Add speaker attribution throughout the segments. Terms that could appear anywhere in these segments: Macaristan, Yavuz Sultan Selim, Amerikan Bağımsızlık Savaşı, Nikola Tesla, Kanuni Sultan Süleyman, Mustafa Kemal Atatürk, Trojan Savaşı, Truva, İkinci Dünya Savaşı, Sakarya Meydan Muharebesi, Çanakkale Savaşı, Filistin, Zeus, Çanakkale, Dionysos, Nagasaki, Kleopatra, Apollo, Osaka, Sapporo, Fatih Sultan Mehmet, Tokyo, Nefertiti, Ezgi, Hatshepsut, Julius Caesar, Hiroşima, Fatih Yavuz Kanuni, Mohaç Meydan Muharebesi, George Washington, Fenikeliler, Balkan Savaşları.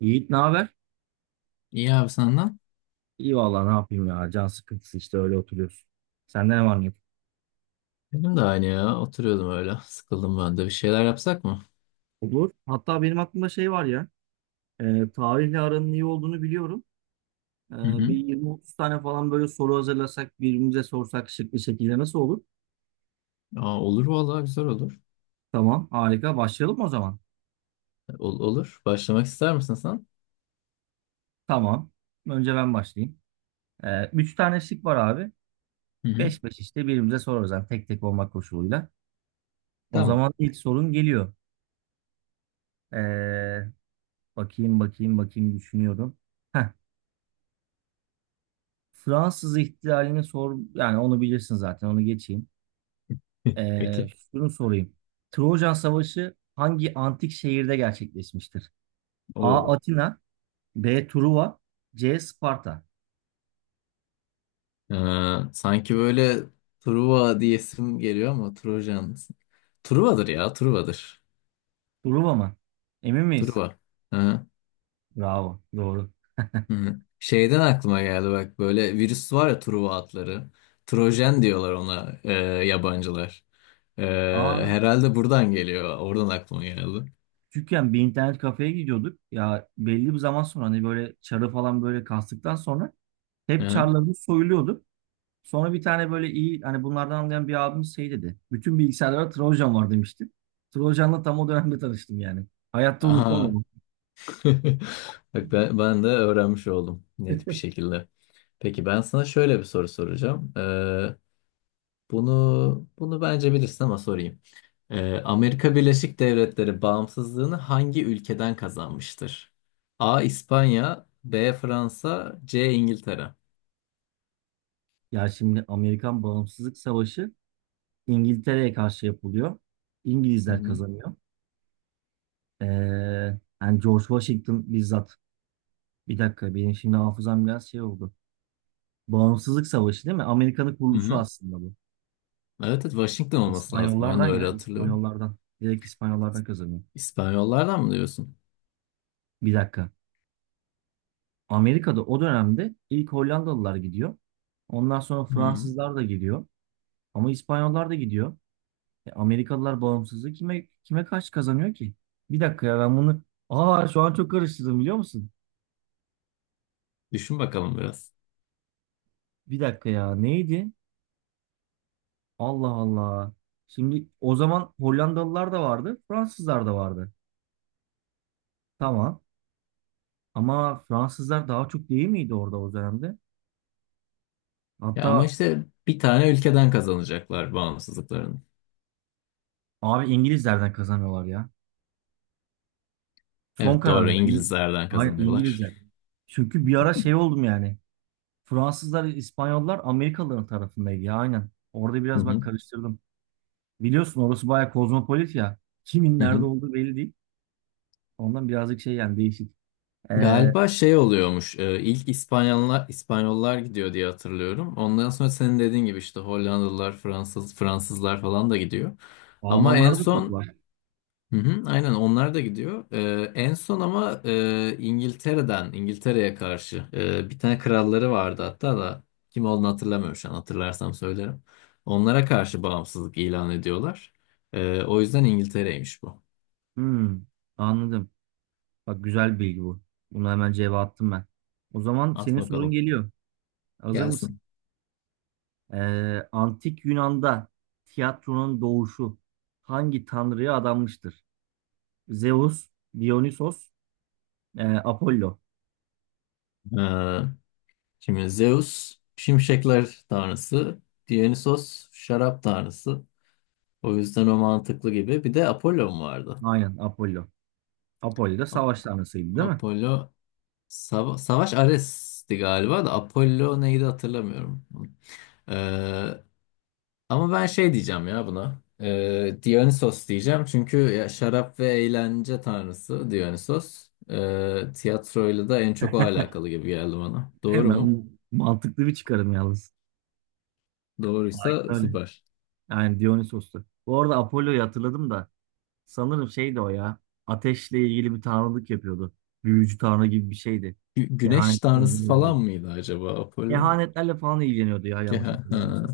Speaker 1: Yiğit ne haber?
Speaker 2: İyi abi senden.
Speaker 1: İyi vallahi ne yapayım ya. Can sıkıntısı işte öyle oturuyoruz. Sende ne var ne yok?
Speaker 2: Benim de aynı ya. Oturuyordum öyle. Sıkıldım ben de. Bir şeyler yapsak mı?
Speaker 1: Olur. Hatta benim aklımda şey var ya. Tarihle aranın iyi olduğunu biliyorum. E,
Speaker 2: Hı
Speaker 1: Bir
Speaker 2: hı.
Speaker 1: 20-30 tane falan böyle soru hazırlasak birbirimize sorsak şık bir şekilde nasıl olur?
Speaker 2: Olur vallahi güzel olur.
Speaker 1: Tamam harika. Başlayalım mı o zaman?
Speaker 2: Olur. Başlamak ister misin sen?
Speaker 1: Tamam. Önce ben başlayayım. 3 tane şık var abi.
Speaker 2: Hı hı.
Speaker 1: Beş beş işte birbirimize sorarız. Yani tek tek olmak koşuluyla. O
Speaker 2: Tamam.
Speaker 1: zaman ilk sorun geliyor. E, bakayım bakayım bakayım düşünüyorum. Heh. Fransız ihtilalini sor yani onu bilirsin zaten onu geçeyim.
Speaker 2: Peki.
Speaker 1: Şunu sorayım. Trojan Savaşı hangi antik şehirde gerçekleşmiştir? A.
Speaker 2: Oo.
Speaker 1: Atina B. Truva C. Sparta.
Speaker 2: Ee, Sanki böyle Truva diyesim geliyor ama Trojan. Truva'dır ya. Truva'dır.
Speaker 1: Truva mı? Emin miyiz?
Speaker 2: Truva.
Speaker 1: Bravo. Doğru.
Speaker 2: Hı. Şeyden aklıma geldi bak böyle virüs var ya Truva atları. Trojen diyorlar ona yabancılar. E,
Speaker 1: Aa,
Speaker 2: Herhalde buradan geliyor. Oradan aklıma geldi.
Speaker 1: küçükken bir internet kafeye gidiyorduk. Ya belli bir zaman sonra hani böyle çarı falan böyle kastıktan sonra hep
Speaker 2: Hı.
Speaker 1: çarlarımız soyuluyorduk. Sonra bir tane böyle iyi hani bunlardan anlayan bir abimiz şey dedi. Bütün bilgisayarlara Trojan var demişti. Trojan'la tam o dönemde tanıştım yani. Hayatta unutmam
Speaker 2: Aha.
Speaker 1: onu.
Speaker 2: Bak ben de öğrenmiş oldum net bir şekilde. Peki ben sana şöyle bir soru soracağım. Bunu bence bilirsin ama sorayım. Amerika Birleşik Devletleri bağımsızlığını hangi ülkeden kazanmıştır? A. İspanya, B. Fransa, C. İngiltere.
Speaker 1: Ya şimdi Amerikan Bağımsızlık Savaşı İngiltere'ye karşı yapılıyor.
Speaker 2: Hı
Speaker 1: İngilizler
Speaker 2: hı.
Speaker 1: kazanıyor. Ee, yani George Washington bizzat. Bir dakika benim şimdi hafızam biraz şey oldu. Bağımsızlık Savaşı değil mi? Amerika'nın
Speaker 2: Hı
Speaker 1: kuruluşu
Speaker 2: hı.
Speaker 1: aslında bu.
Speaker 2: Evet, evet, Washington olması lazım. Ben de
Speaker 1: İspanyollardan
Speaker 2: öyle
Speaker 1: ya
Speaker 2: hatırlıyorum.
Speaker 1: İspanyollardan. Direkt İspanyollardan kazanıyor.
Speaker 2: İspanyollardan mı diyorsun?
Speaker 1: Bir dakika. Amerika'da o dönemde ilk Hollandalılar gidiyor. Ondan sonra
Speaker 2: Hı.
Speaker 1: Fransızlar da gidiyor. Ama İspanyollar da gidiyor. Amerikalılar bağımsızlığı kime karşı kazanıyor ki? Bir dakika ya ben bunu... Aa, şu an çok karıştırdım biliyor musun?
Speaker 2: Düşün bakalım biraz.
Speaker 1: Bir dakika ya neydi? Allah Allah. Şimdi o zaman Hollandalılar da vardı, Fransızlar da vardı. Tamam. Ama Fransızlar daha çok değil miydi orada o dönemde?
Speaker 2: Ya ama
Speaker 1: Hatta
Speaker 2: işte bir tane ülkeden kazanacaklar bağımsızlıklarını.
Speaker 1: abi İngilizlerden kazanıyorlar ya. Son
Speaker 2: Evet, doğru,
Speaker 1: kararım. Yani,
Speaker 2: İngilizlerden
Speaker 1: hayır
Speaker 2: kazanıyorlar.
Speaker 1: İngilizler. Çünkü bir ara şey oldum yani. Fransızlar, İspanyollar Amerikalıların tarafındaydı ya aynen. Orada
Speaker 2: Hı
Speaker 1: biraz bak
Speaker 2: hı.
Speaker 1: karıştırdım. Biliyorsun orası bayağı kozmopolit ya. Kimin
Speaker 2: Hı
Speaker 1: nerede
Speaker 2: hı.
Speaker 1: olduğu belli değil. Ondan birazcık şey yani değişik. Ee,
Speaker 2: Galiba şey oluyormuş. İlk İspanyollar gidiyor diye hatırlıyorum. Ondan sonra senin dediğin gibi işte Hollandalılar, Fransızlar falan da gidiyor. Ama en
Speaker 1: Almanlar da çok
Speaker 2: son
Speaker 1: var.
Speaker 2: hı hı, aynen onlar da gidiyor. En son ama İngiltere'ye karşı bir tane kralları vardı hatta da kim olduğunu hatırlamıyorum şu an. Hatırlarsam söylerim. Onlara karşı bağımsızlık ilan ediyorlar. O yüzden İngiltere'ymiş bu.
Speaker 1: Hmm, anladım. Bak güzel bir bilgi bu. Bunu hemen cevap attım ben. O zaman
Speaker 2: At
Speaker 1: senin sorun
Speaker 2: bakalım.
Speaker 1: geliyor. Hazır mısın?
Speaker 2: Gelsin.
Speaker 1: Antik Yunan'da tiyatronun doğuşu hangi tanrıya adanmıştır? Zeus, Dionysos, Apollo.
Speaker 2: E, Şimdi Zeus şimşekler tanrısı, Dionysos şarap tanrısı. O yüzden o mantıklı gibi. Bir de Apollo mu vardı?
Speaker 1: Aynen Apollo. Apollo da
Speaker 2: Ap-
Speaker 1: savaş tanrısıydı değil mi?
Speaker 2: Apollo. Savaş Ares'ti galiba da Apollo neydi hatırlamıyorum. Ee, Ama ben şey diyeceğim ya buna. Dionysos diyeceğim çünkü ya şarap ve eğlence tanrısı Dionysos. Tiyatroyla da en çok o alakalı gibi geldi bana. Doğru mu?
Speaker 1: Hemen mantıklı bir çıkarım yalnız. Aynen
Speaker 2: Doğruysa
Speaker 1: öyle.
Speaker 2: süper.
Speaker 1: Yani Dionysos'tu. Bu arada Apollo'yu hatırladım da sanırım şeydi o ya. Ateşle ilgili bir tanrılık yapıyordu. Büyücü tanrı gibi bir şeydi.
Speaker 2: Güneş tanrısı
Speaker 1: Kehanetlerle ilgili.
Speaker 2: falan mıydı acaba Apollo?
Speaker 1: Kehanetlerle falan ilgileniyordu ya
Speaker 2: Ki
Speaker 1: yanlış
Speaker 2: ha, ha,
Speaker 1: hatırlamıyorsam.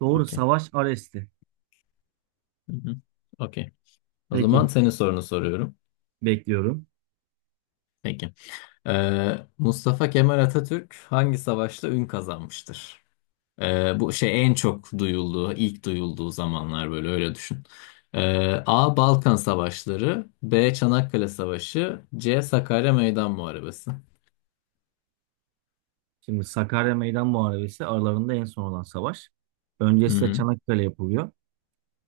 Speaker 1: Doğru
Speaker 2: okey.
Speaker 1: savaş Ares'ti.
Speaker 2: Hı hı, okey. O
Speaker 1: Peki
Speaker 2: zaman senin sorunu soruyorum.
Speaker 1: bekliyorum.
Speaker 2: Peki. Mustafa Kemal Atatürk hangi savaşta ün kazanmıştır? Bu şey en çok duyulduğu, ilk duyulduğu zamanlar böyle öyle düşün. A. Balkan Savaşları, B. Çanakkale Savaşı, C. Sakarya Meydan Muharebesi.
Speaker 1: Şimdi Sakarya Meydan Muharebesi aralarında en son olan savaş. Öncesi de
Speaker 2: Hı-hı.
Speaker 1: Çanakkale yapılıyor.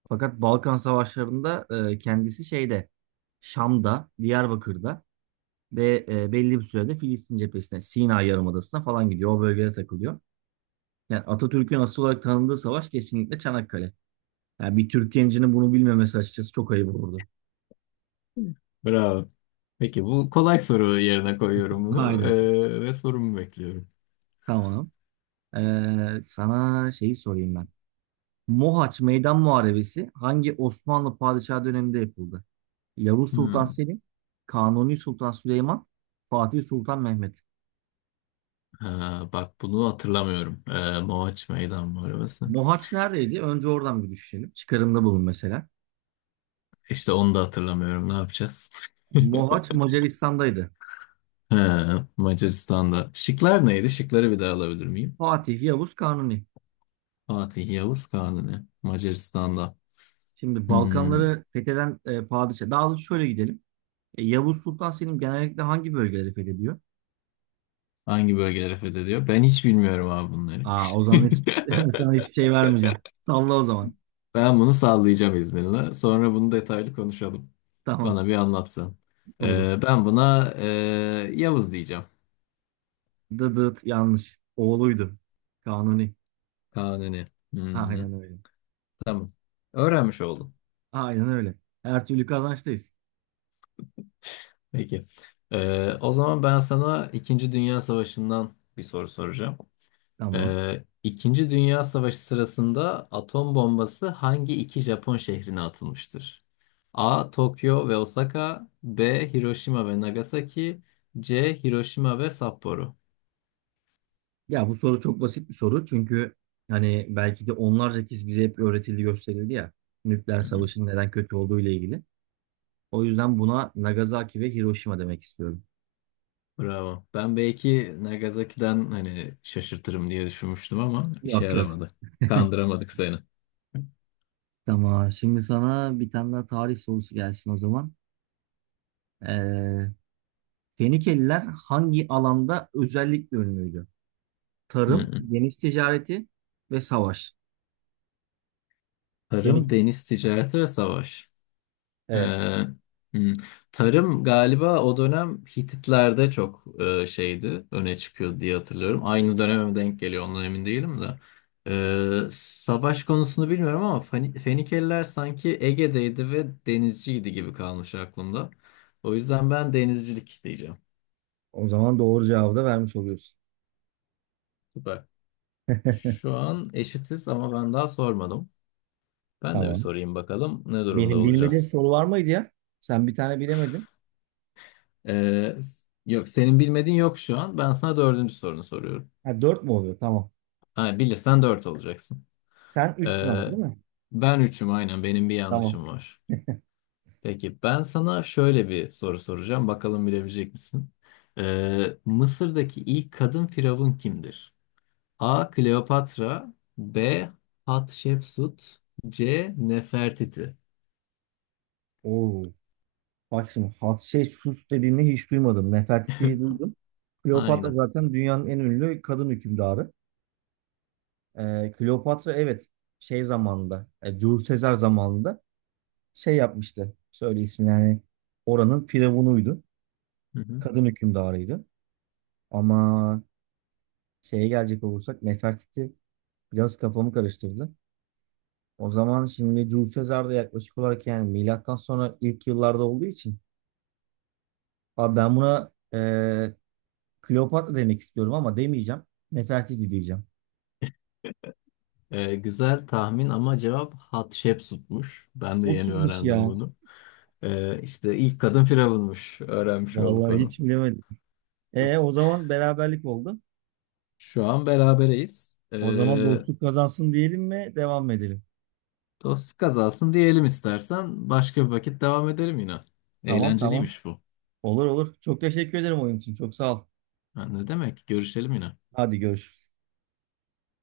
Speaker 1: Fakat Balkan Savaşları'nda kendisi şeyde Şam'da, Diyarbakır'da ve belli bir sürede Filistin cephesine, Sina Yarımadası'na falan gidiyor. O bölgede takılıyor. Yani Atatürk'ün asıl olarak tanındığı savaş kesinlikle Çanakkale. Yani bir Türk gencinin bunu bilmemesi açıkçası çok ayıp olurdu.
Speaker 2: Bravo. Peki bu kolay soru yerine koyuyorum bunu
Speaker 1: Aynen.
Speaker 2: ve sorumu bekliyorum.
Speaker 1: Tamam. Sana şeyi sorayım ben. Mohaç Meydan Muharebesi hangi Osmanlı padişahı döneminde yapıldı? Yavuz Sultan
Speaker 2: Hı.
Speaker 1: Selim, Kanuni Sultan Süleyman, Fatih Sultan Mehmet.
Speaker 2: Ha, bak bunu hatırlamıyorum. Mohaç Meydan Muharebesi.
Speaker 1: Mohaç neredeydi? Önce oradan bir düşünelim. Çıkarımda bulun mesela.
Speaker 2: İşte onu da hatırlamıyorum. Ne yapacağız?
Speaker 1: Mohaç Macaristan'daydı.
Speaker 2: Ha, Macaristan'da. Şıklar neydi? Şıkları bir daha alabilir miyim?
Speaker 1: Fatih, Yavuz, Kanuni.
Speaker 2: Fatih, Yavuz, Kanuni. Macaristan'da.
Speaker 1: Şimdi
Speaker 2: Hmm,
Speaker 1: Balkanları fetheden padişah. Daha doğrusu şöyle gidelim. Yavuz Sultan Selim genellikle hangi bölgeleri fethediyor?
Speaker 2: hangi bölgeleri fethediyor? Ben hiç bilmiyorum abi bunları.
Speaker 1: Aa, o zaman hiç, sana hiçbir şey vermeyeceğim. Salla o zaman.
Speaker 2: Ben bunu sallayacağım izninle. Sonra bunu detaylı konuşalım.
Speaker 1: Tamam,
Speaker 2: Bana bir anlatsın.
Speaker 1: olur.
Speaker 2: Ben buna Yavuz diyeceğim.
Speaker 1: Dıdıt yanlış. Oğluydu. Kanuni.
Speaker 2: Kanuni. Hı hı,
Speaker 1: Aynen öyle.
Speaker 2: tamam. Öğrenmiş oldum.
Speaker 1: Aynen öyle. Her türlü kazançtayız.
Speaker 2: Peki. O zaman ben sana İkinci Dünya Savaşı'ndan bir soru soracağım.
Speaker 1: Tamam.
Speaker 2: İkinci Dünya Savaşı sırasında atom bombası hangi iki Japon şehrine atılmıştır? A. Tokyo ve Osaka, B. Hiroşima ve Nagasaki, C. Hiroşima ve Sapporo.
Speaker 1: Ya bu soru çok basit bir soru çünkü hani belki de onlarca kez bize hep öğretildi gösterildi ya nükleer
Speaker 2: Hı hı.
Speaker 1: savaşın neden kötü olduğu ile ilgili. O yüzden buna Nagasaki ve Hiroşima demek istiyorum.
Speaker 2: Bravo. Ben belki Nagasaki'den hani şaşırtırım diye düşünmüştüm ama işe
Speaker 1: Yok yok.
Speaker 2: yaramadı. Kandıramadık seni.
Speaker 1: Tamam. Şimdi sana bir tane daha tarih sorusu gelsin o zaman. Ee, Fenikeliler hangi alanda özellikle ünlüydü?
Speaker 2: Hı
Speaker 1: Tarım,
Speaker 2: hı.
Speaker 1: deniz ticareti ve savaş. Fenik.
Speaker 2: Tarım, deniz ticareti ve savaş. Ee,
Speaker 1: Evet.
Speaker 2: hmm. Tarım galiba o dönem Hititler'de çok şeydi, öne çıkıyordu diye hatırlıyorum. Aynı döneme mi denk geliyor ondan emin değilim de. Savaş konusunu bilmiyorum ama Fenikeliler sanki Ege'deydi ve denizciydi gibi kalmış aklımda. O yüzden ben denizcilik diyeceğim.
Speaker 1: O zaman doğru cevabı da vermiş oluyorsun.
Speaker 2: Süper. Şu an eşitiz ama ben daha sormadım. Ben de bir
Speaker 1: Tamam.
Speaker 2: sorayım bakalım ne durumda
Speaker 1: Benim bilmediğim
Speaker 2: olacağız.
Speaker 1: soru var mıydı ya? Sen bir tane bilemedin.
Speaker 2: Yok, senin bilmediğin yok şu an. Ben sana dördüncü sorunu soruyorum.
Speaker 1: Ha, 4 mü oluyor? Tamam.
Speaker 2: Ha, bilirsen 4 olacaksın.
Speaker 1: Sen 3'sün ama
Speaker 2: Ee,
Speaker 1: değil mi?
Speaker 2: Ben üçüm, aynen benim bir
Speaker 1: Tamam.
Speaker 2: yanlışım var. Peki ben sana şöyle bir soru soracağım. Bakalım bilebilecek misin? Mısır'daki ilk kadın firavun kimdir? A. Kleopatra, B. Hatshepsut, C. Nefertiti.
Speaker 1: Oo. Bak şimdi Hat şey Sus dediğini hiç duymadım. Nefertiti'yi duydum. Kleopatra
Speaker 2: Aynen.
Speaker 1: zaten dünyanın en ünlü kadın hükümdarı. Kleopatra evet şey zamanında Julius Caesar zamanında şey yapmıştı. Söyle ismini yani oranın firavunuydu.
Speaker 2: Hı hı.
Speaker 1: Kadın hükümdarıydı. Ama şeye gelecek olursak Nefertiti biraz kafamı karıştırdı. O zaman şimdi Julius Caesar da yaklaşık olarak yani milattan sonra ilk yıllarda olduğu için abi ben buna Kleopatra demek istiyorum ama demeyeceğim. Nefertiti diyeceğim.
Speaker 2: Güzel tahmin ama cevap Hatshepsut'muş. Ben de
Speaker 1: O
Speaker 2: yeni
Speaker 1: kimmiş
Speaker 2: öğrendim
Speaker 1: ya?
Speaker 2: bunu. İşte ilk kadın firavunmuş. Öğrenmiş olduk
Speaker 1: Vallahi
Speaker 2: onu.
Speaker 1: hiç bilemedim. E o zaman beraberlik oldu.
Speaker 2: Şu an berabereyiz.
Speaker 1: O zaman dostluk kazansın diyelim mi? Devam mı edelim?
Speaker 2: Dost kazansın diyelim istersen. Başka bir vakit devam edelim yine.
Speaker 1: Tamam tamam.
Speaker 2: Eğlenceliymiş bu.
Speaker 1: Olur olur. Çok teşekkür ederim oyun için. Çok sağ ol.
Speaker 2: Ha, ne demek? Görüşelim yine.
Speaker 1: Hadi görüşürüz.